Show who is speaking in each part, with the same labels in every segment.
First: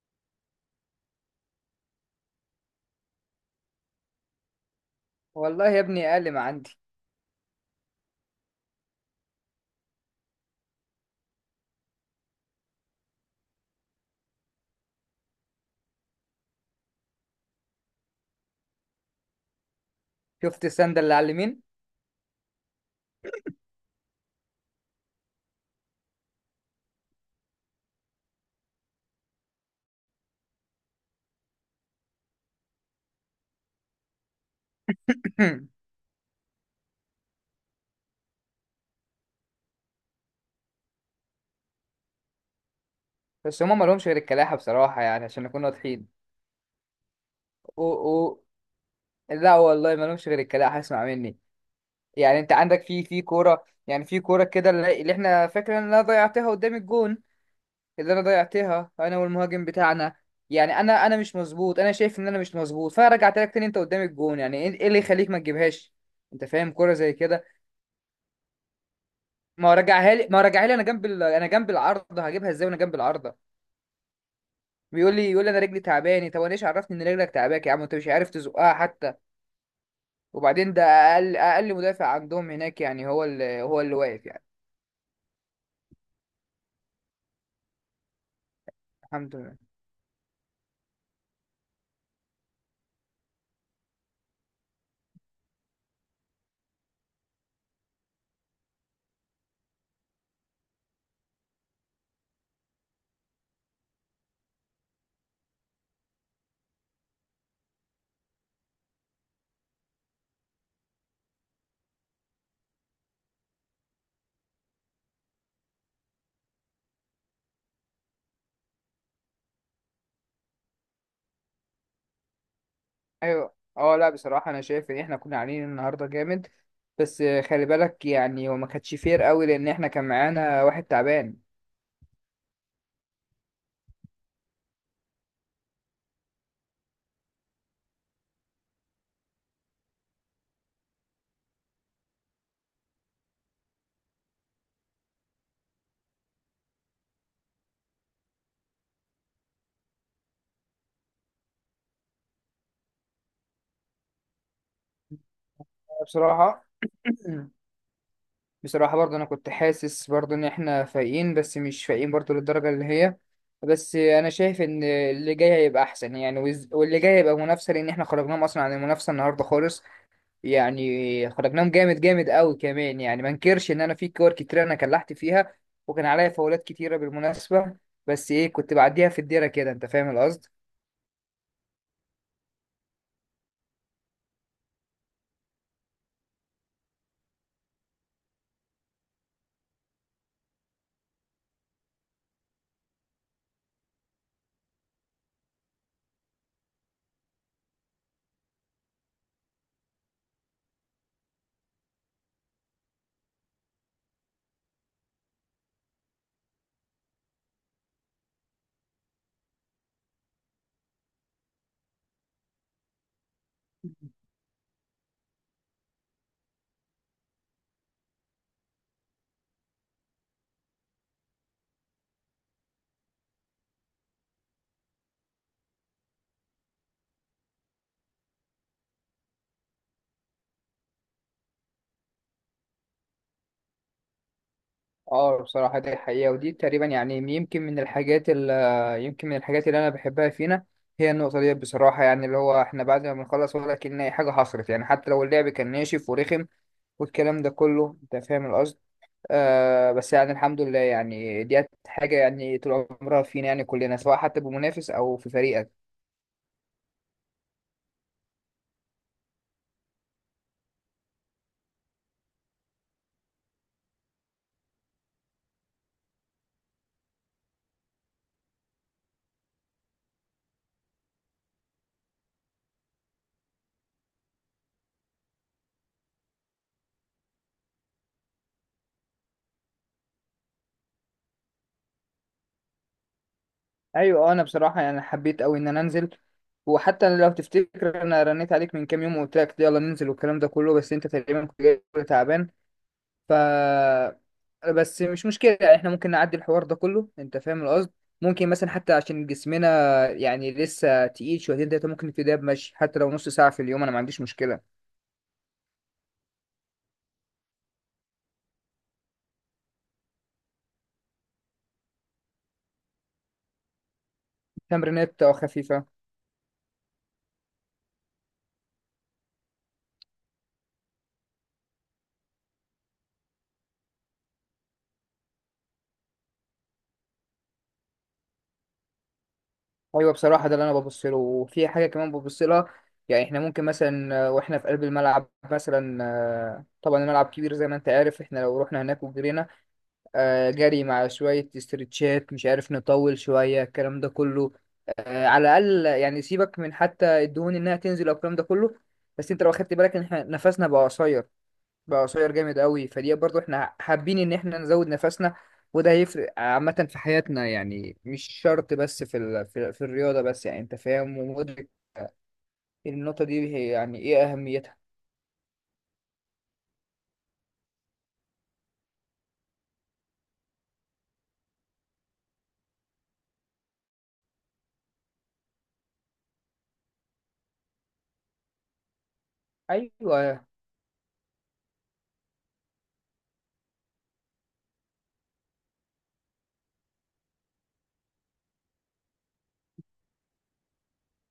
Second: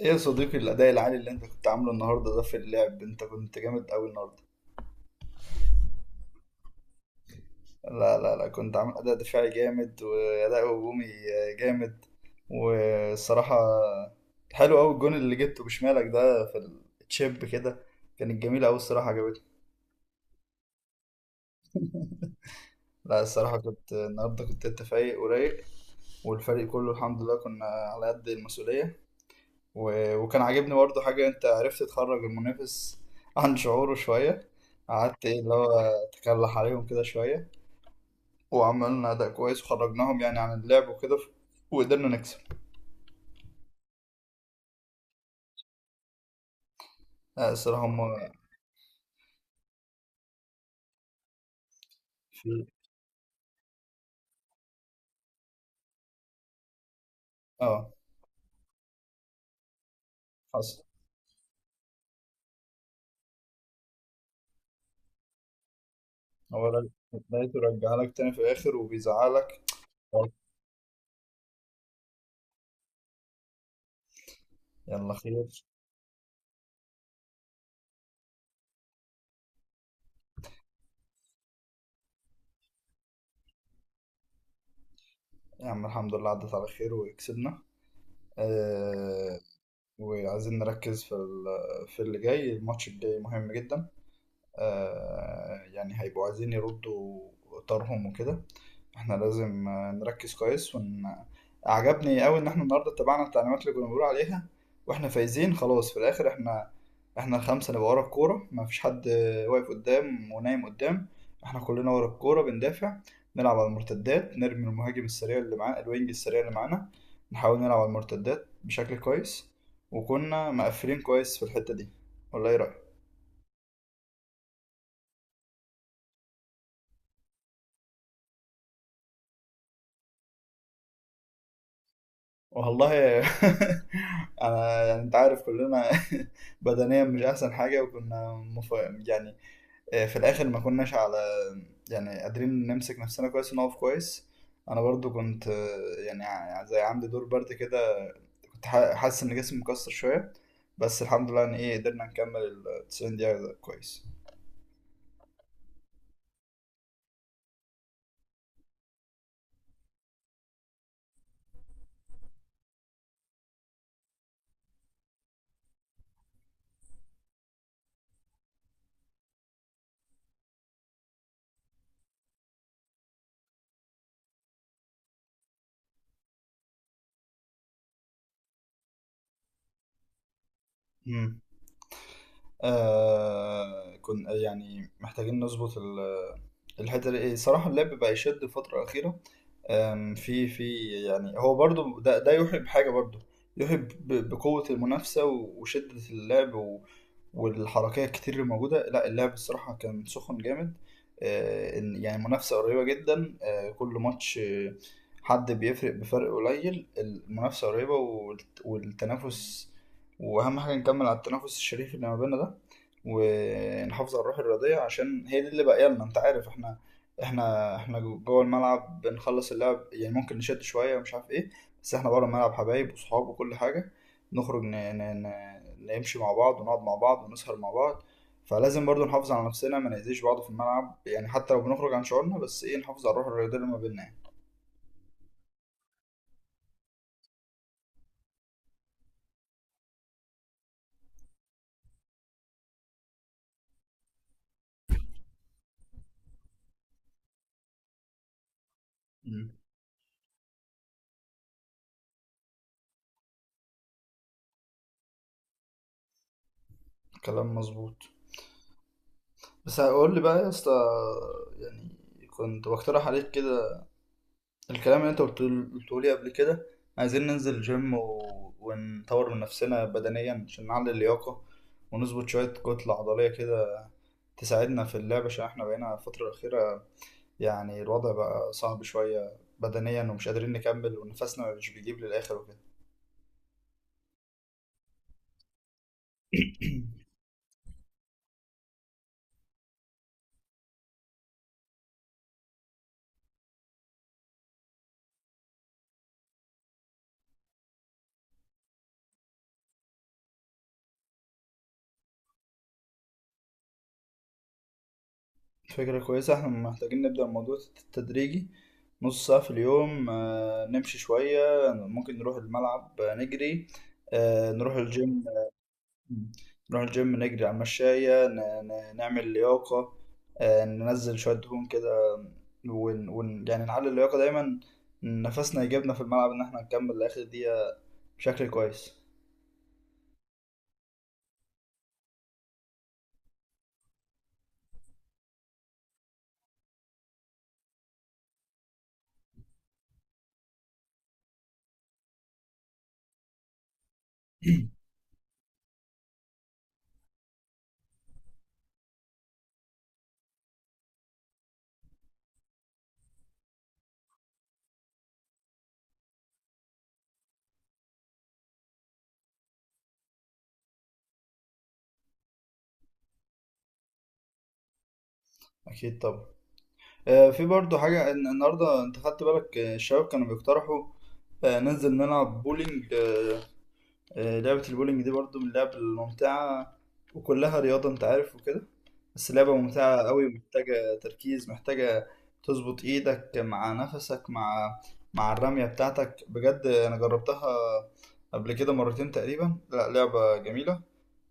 Speaker 1: ايه يا صديقي، الاداء العالي اللي انت كنت عامله النهارده ده في اللعب، انت كنت جامد قوي النهارده.
Speaker 2: والله يا ابني اقل ما عندي.
Speaker 1: لا لا لا، كنت عامل اداء دفاعي جامد واداء هجومي جامد. والصراحه حلو قوي الجون اللي جبته بشمالك ده في التشيب كده، كانت جميله قوي الصراحه، عجبتني.
Speaker 2: شفت السند اللي على اليمين؟
Speaker 1: لا الصراحه كنت النهارده، كنت انت فايق ورايق، والفريق كله الحمد لله كنا على قد المسؤوليه. و... وكان عاجبني برضه حاجه، انت عرفت تخرج المنافس عن شعوره شويه، قعدت ايه اللي هو تكلح عليهم كده شويه، وعملنا أداء كويس وخرجناهم يعني عن اللعب وكده وقدرنا نكسب.
Speaker 2: بس هما ما لهمش غير الكلاحة بصراحة، يعني عشان نكون واضحين.
Speaker 1: آه، الصراحة
Speaker 2: او
Speaker 1: هم.
Speaker 2: او لا والله ما لهمش غير الكلاحة، اسمع مني. يعني انت
Speaker 1: في.
Speaker 2: عندك في كورة، يعني في كورة كده اللي احنا فاكرين ان انا ضيعتها قدام الجون،
Speaker 1: اه
Speaker 2: اللي انا ضيعتها انا والمهاجم بتاعنا. يعني
Speaker 1: حصل.
Speaker 2: انا مش مظبوط، انا شايف ان انا مش مظبوط، فرجعت لك تاني انت قدام الجون، يعني ايه اللي يخليك ما تجيبهاش؟ انت
Speaker 1: هو
Speaker 2: فاهم
Speaker 1: ر-
Speaker 2: كورة زي كده؟
Speaker 1: لقيته رجع لك تاني في الآخر وبيزعلك.
Speaker 2: ما هو رجعها لي انا جنب انا جنب العارضة، هجيبها ازاي وانا جنب العارضة؟
Speaker 1: يلا
Speaker 2: بيقول لي يقول لي انا
Speaker 1: خير.
Speaker 2: رجلي تعباني، طب انا ايش عرفني ان رجلك تعباك يا عم؟ انت مش عارف تزقها حتى. وبعدين ده اقل مدافع عندهم هناك، يعني هو اللي واقف يعني.
Speaker 1: يا عم الحمد لله عدت على خير وكسبنا.
Speaker 2: الحمد
Speaker 1: آه.
Speaker 2: لله.
Speaker 1: وعايزين نركز في اللي جاي، الماتش الجاي مهم جدا. يعني هيبقوا عايزين يردوا طارهم وكده. احنا لازم نركز كويس عجبني قوي ان احنا النهارده اتبعنا التعليمات اللي كنا بنقول عليها، واحنا فايزين خلاص في الاخر. احنا الخمسه نبقى ورا الكوره، ما فيش حد واقف قدام ونايم قدام، احنا كلنا ورا الكوره بندافع، نلعب على المرتدات، نرمي المهاجم السريع اللي معانا، الوينج السريع اللي معانا، نحاول نلعب على المرتدات بشكل كويس، وكنا مقفلين كويس في الحته دي، ولا ايه رايك؟
Speaker 2: ايوه، اه، لا بصراحه انا شايف ان احنا كنا عاملين النهارده جامد. بس خلي بالك، يعني هو ما كانتش فير قوي لان احنا كان معانا واحد تعبان.
Speaker 1: والله انا يعني انت عارف كلنا بدنيا مش احسن حاجه، وكنا يعني، في الاخر ما كناش على يعني قادرين نمسك نفسنا كويس ونقف كويس. انا برضو كنت يعني زي عندي دور برد كده، كنت حاسس ان جسمي مكسر شويه، بس الحمد لله ان ايه قدرنا نكمل ال 90 دقيقه كويس.
Speaker 2: بصراحه. بصراحة برضه أنا كنت حاسس برضه إن إحنا فايقين، بس مش فايقين برضه للدرجة اللي هي. بس أنا شايف إن اللي جاي هيبقى أحسن، يعني واللي جاي هيبقى منافسة، لأن إحنا خرجناهم أصلا عن المنافسة النهاردة خالص. يعني خرجناهم جامد جامد أوي كمان، يعني ما انكرش إن أنا في كور كتير أنا كلحت فيها، وكان عليا فاولات كتيرة بالمناسبة. بس إيه، كنت بعديها في الديرة كده، أنت فاهم القصد.
Speaker 1: امم. كنا يعني محتاجين نظبط الحته دي، إيه، صراحه اللعب بقى يشد الفتره الاخيره. في يعني، هو برضو ده يوحي بحاجة برضو، يوحي بقوة المنافسة وشدة اللعب والحركية الكتير اللي موجودة، لا اللعب الصراحة كان سخن جامد. يعني منافسة قريبة جدا، كل ماتش حد بيفرق بفرق قليل، المنافسة قريبة، والتنافس. وأهم حاجة نكمل على التنافس الشريف اللي ما بيننا ده، ونحافظ على الروح الرياضية، عشان هي دي اللي باقية لنا. انت عارف احنا، احنا جوه الملعب بنخلص اللعب، يعني ممكن نشد شويه ومش عارف ايه، بس احنا بره الملعب حبايب وصحاب وكل حاجه، نخرج نمشي مع بعض، ونقعد مع بعض، ونسهر مع بعض، فلازم برضو نحافظ على نفسنا، ما نأذيش بعض في الملعب يعني، حتى لو بنخرج عن شعورنا بس ايه نحافظ على الروح الرياضيه اللي ما بيننا يعني.
Speaker 2: اه بصراحة دي حقيقة، ودي تقريبا يعني يمكن من الحاجات اللي أنا بحبها فينا، هي النقطة دي بصراحة. يعني اللي هو احنا بعد ما بنخلص ولا كأن أي حاجة حصلت، يعني حتى لو اللعب كان ناشف ورخم والكلام ده كله، أنت فاهم القصد.
Speaker 1: مم.
Speaker 2: آه، بس يعني الحمد لله، يعني دي حاجة يعني طول عمرها فينا، يعني كلنا سواء حتى بمنافس أو في فريقك.
Speaker 1: كلام مظبوط. بس هقول لي بقى يا اسطى، يعني كنت بقترح عليك كده الكلام اللي انت قلته، قلته لي قبل كده، عايزين ننزل جيم ونطور من نفسنا بدنيا عشان نعلي اللياقة، ونظبط شوية كتلة عضلية كده تساعدنا في اللعب، عشان احنا بقينا الفترة الأخيرة يعني الوضع بقى صعب شوية بدنيا، ومش قادرين نكمل، ونفسنا مش بيجيب للآخر وكده.
Speaker 2: أيوة، آه، أنا بصراحة يعني حبيت أوي إن أنا أنزل، وحتى لو تفتكر انا رنيت عليك من كام يوم وقلت لك يلا ننزل والكلام ده كله، بس انت تقريبا كنت جاي تعبان. ف بس مش مشكلة، احنا ممكن نعدي الحوار ده كله، انت فاهم القصد. ممكن مثلا حتى عشان جسمنا يعني لسه تقيل شويتين تلاتة، ممكن نبتدي بمشي حتى لو نص ساعة في اليوم، انا ما عنديش مشكلة.
Speaker 1: فكرة كويسة، احنا محتاجين نبدأ الموضوع تدريجي، نص ساعة في اليوم، نمشي شوية، ممكن نروح الملعب نجري، نروح الجيم.
Speaker 2: تمرينات خفيفة.
Speaker 1: مم. نروح الجيم، نجري على المشاية، نعمل لياقة، ننزل شوية دهون كده، يعني نعلي اللياقة دايما، نفسنا يجيبنا في الملعب إن احنا نكمل لآخر دقيقة بشكل كويس.
Speaker 2: ايوه بصراحة ده اللي انا ببص له، وفي حاجة كمان ببص لها. يعني احنا ممكن مثلا واحنا في قلب الملعب مثلا، آه، طبعا الملعب كبير زي ما انت عارف، احنا لو رحنا هناك وجرينا، آه، جري مع شوية استرتشات، مش عارف نطول شوية الكلام ده كله، آه، على الأقل يعني سيبك من حتى الدهون إنها تنزل أو الكلام ده كله. بس أنت لو أخدت بالك إن إحنا نفسنا بقى قصير، بقى قصير جامد قوي، فدي برضو إحنا حابين إن إحنا نزود نفسنا. وده هيفرق عامة في حياتنا، يعني مش شرط بس في في الرياضة بس، يعني أنت فاهم ومدرك النقطة دي، هي يعني إيه أهميتها.
Speaker 1: أكيد طبعا. في برضو حاجة، النهاردة أنت خدت بالك الشباب كانوا بيقترحوا ننزل نلعب بولينج. لعبة البولينج دي برضو من اللعب الممتعة، وكلها رياضة أنت عارف وكده. بس لعبة ممتعة قوي،
Speaker 2: أيوة.
Speaker 1: محتاجة تركيز، محتاجة تظبط ايدك مع نفسك مع الرمية بتاعتك. بجد انا جربتها قبل كده مرتين تقريبا، لا لعبة جميلة،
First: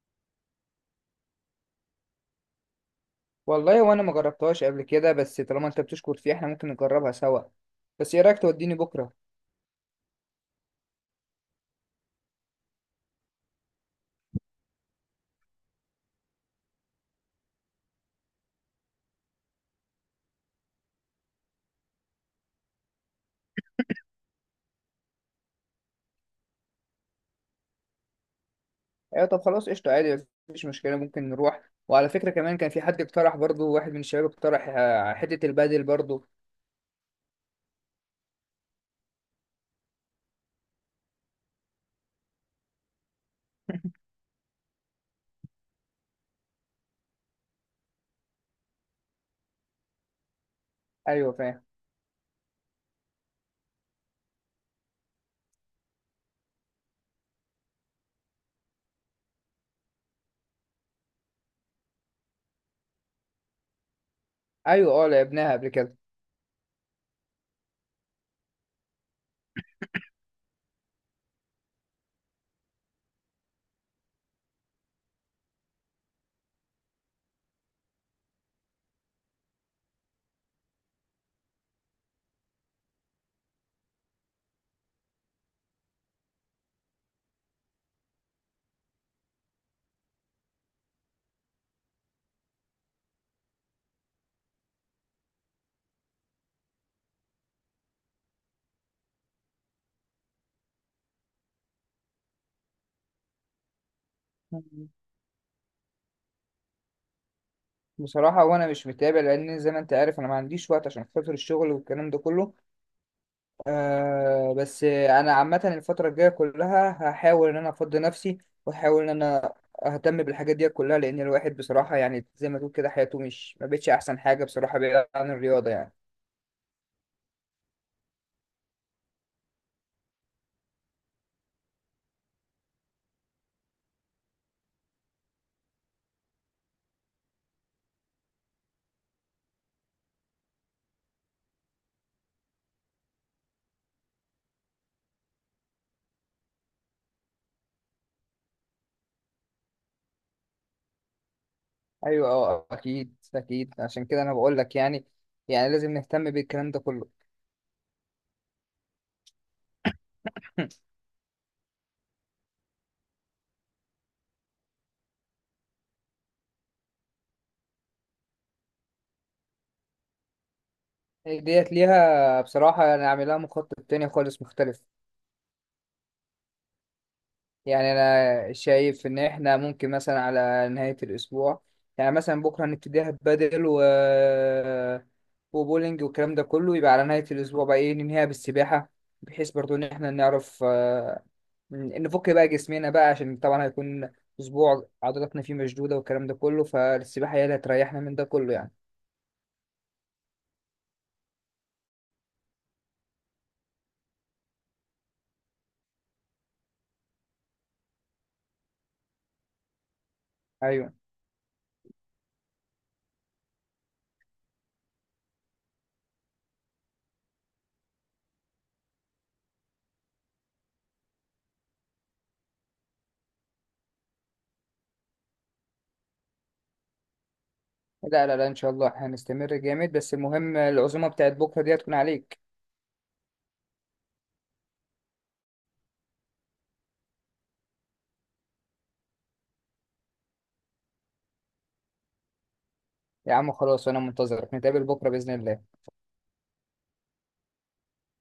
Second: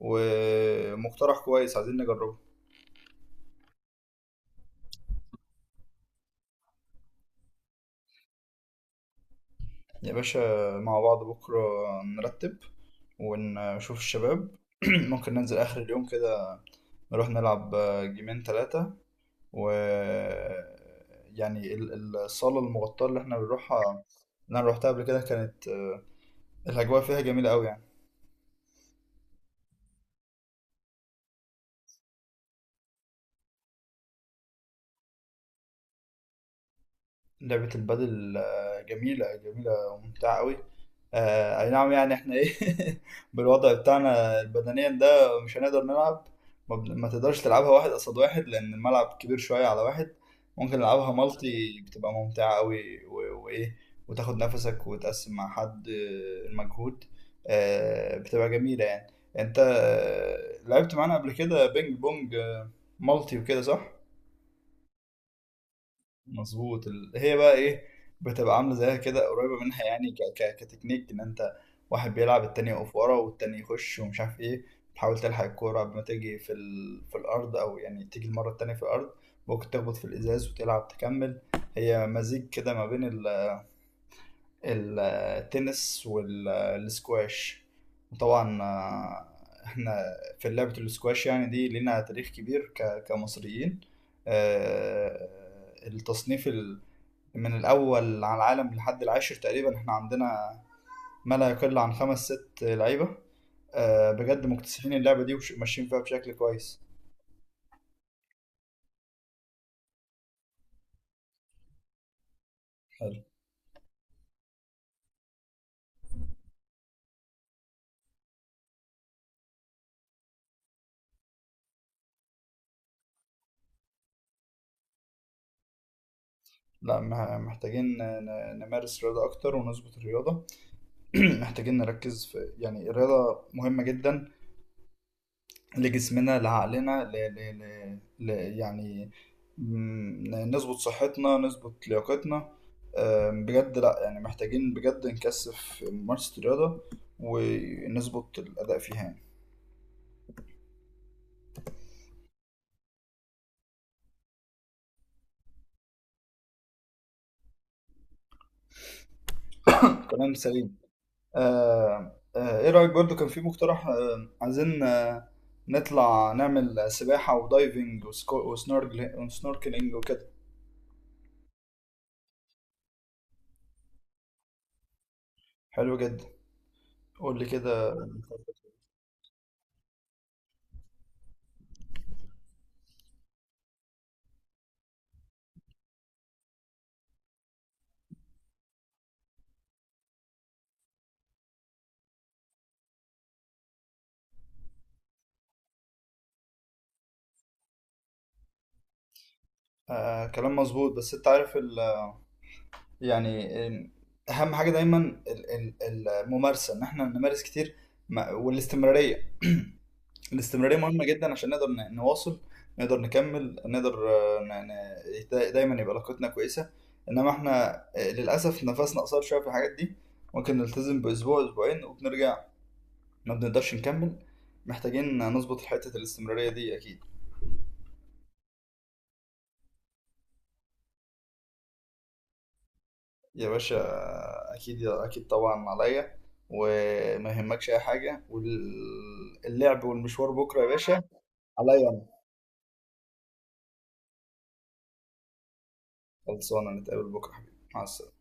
Speaker 1: ومقترح كويس عايزين نجربه.
Speaker 2: والله وانا ما جربتهاش قبل كده، بس طالما انت بتشكر فيها احنا ممكن نجربها سوا. بس ايه رايك توديني بكره؟
Speaker 1: يا باشا، مع بعض بكرة نرتب، ونشوف الشباب. ممكن ننزل آخر اليوم كده نروح نلعب جيمين ثلاثة و يعني الصالة المغطاة اللي احنا بنروحها، اللي انا روحتها قبل كده، كانت الأجواء فيها جميلة أوي يعني.
Speaker 2: ايوه طب خلاص، قشطه عادي مفيش مشكله، ممكن نروح. وعلى فكره كمان كان في حد اقترح برضو، واحد من الشباب اقترح آه، حته البادل برضو.
Speaker 1: لعبة البادل جميلة جميلة وممتعة أوي. أي نعم يعني، إحنا إيه بالوضع بتاعنا بدنيا ده مش هنقدر نلعب. ما تقدرش تلعبها واحد قصاد واحد، لأن الملعب كبير شوية على واحد، ممكن نلعبها
Speaker 2: ايوه فاهم.
Speaker 1: مالتي، بتبقى ممتعة أوي وإيه وتاخد نفسك وتقسم مع حد المجهود، بتبقى جميلة يعني. أنت لعبت معانا قبل كده بينج بونج مالتي وكده صح؟
Speaker 2: ايوه اه لعبناها قبل كده.
Speaker 1: مظبوط. هي بقى ايه، بتبقى عامله زيها كده قريبه منها يعني، كتكنيك ان انت واحد بيلعب التاني يقف ورا والتاني يخش ومش عارف ايه، تحاول تلحق الكوره قبل ما تيجي في الارض، او يعني تيجي المره التانيه في الارض، ممكن تخبط في الازاز وتلعب تكمل. هي مزيج كده ما بين ال- التنس والسكواش. وطبعا احنا في لعبه السكواش يعني دي لنا تاريخ كبير كمصريين. آه، التصنيف من الأول على العالم لحد العاشر تقريبا، احنا عندنا ما لا يقل عن خمس ست لعيبة، بجد
Speaker 2: مم.
Speaker 1: مكتسحين اللعبة دي وماشيين فيها بشكل كويس.
Speaker 2: بصراحه وانا مش متابع، لان زي ما انت عارف انا ما عنديش وقت عشان خاطر الشغل والكلام ده كله.
Speaker 1: حلو.
Speaker 2: آه بس انا عامه الفتره الجايه كلها هحاول ان انا افضي نفسي، واحاول ان انا اهتم بالحاجات دي كلها، لان الواحد بصراحه يعني زي ما تقول كده حياته مش ما بقتش احسن حاجه بصراحه بعيد عن الرياضه يعني.
Speaker 1: لا محتاجين نمارس رياضة أكتر ونظبط الرياضة. محتاجين نركز في يعني الرياضة مهمة جدا لجسمنا، لعقلنا، ل... يعني نظبط صحتنا، نظبط لياقتنا. بجد لا يعني محتاجين بجد نكثف ممارسة الرياضة ونظبط الأداء فيها يعني.
Speaker 2: ايوه اه اكيد اكيد، عشان كده انا بقول لك، يعني يعني لازم نهتم بالكلام ده كله.
Speaker 1: كلام سليم. آم، آه، ايه رأيك برضو، كان في مقترح عايزين نطلع نعمل سباحة ودايفنج وسنوركلينج وكده.
Speaker 2: ديت ليها، بصراحه انا عاملها مخطط تاني خالص مختلف.
Speaker 1: حلو جدا، قول لي
Speaker 2: يعني
Speaker 1: كده.
Speaker 2: انا شايف ان احنا ممكن مثلا على نهاية الاسبوع، يعني مثلا بكرة هنبتديها بدل و وبولينج والكلام ده كله، يبقى على نهاية الاسبوع بقى ايه ننهيها بالسباحة، بحيث برضو ان احنا نعرف آه، نفك بقى جسمنا بقى، عشان طبعا هيكون اسبوع عضلاتنا فيه مشدودة والكلام ده كله، فالسباحة هي اللي هتريحنا من ده كله يعني.
Speaker 1: كلام مظبوط بس انت عارف يعني، اهم حاجه دايما ال- الممارسه، ان احنا نمارس كتير، والاستمراريه، الاستمراريه
Speaker 2: ايوه.
Speaker 1: مهمه جدا عشان نقدر نواصل، نقدر نكمل، نقدر دايما يبقى علاقتنا كويسه. انما احنا للاسف نفسنا قصير شويه في الحاجات دي، ممكن نلتزم باسبوع اسبوعين وبنرجع، ما بنقدرش نكمل، محتاجين نظبط حته الاستمراريه دي اكيد.
Speaker 2: لا لا لا ان شاء الله هنستمر جامد، بس المهم العزومة بتاعت بكرة دي هتكون عليك.
Speaker 1: يا باشا، اكيد اكيد طبعا عليا، وما يهمكش اي حاجه، واللعب والمشوار بكره يا باشا عليا انا.
Speaker 2: يا عم خلاص وانا منتظرك، نتقابل بكرة بإذن الله.
Speaker 1: خلصانه، نتقابل بكره حبيبي، مع السلامه.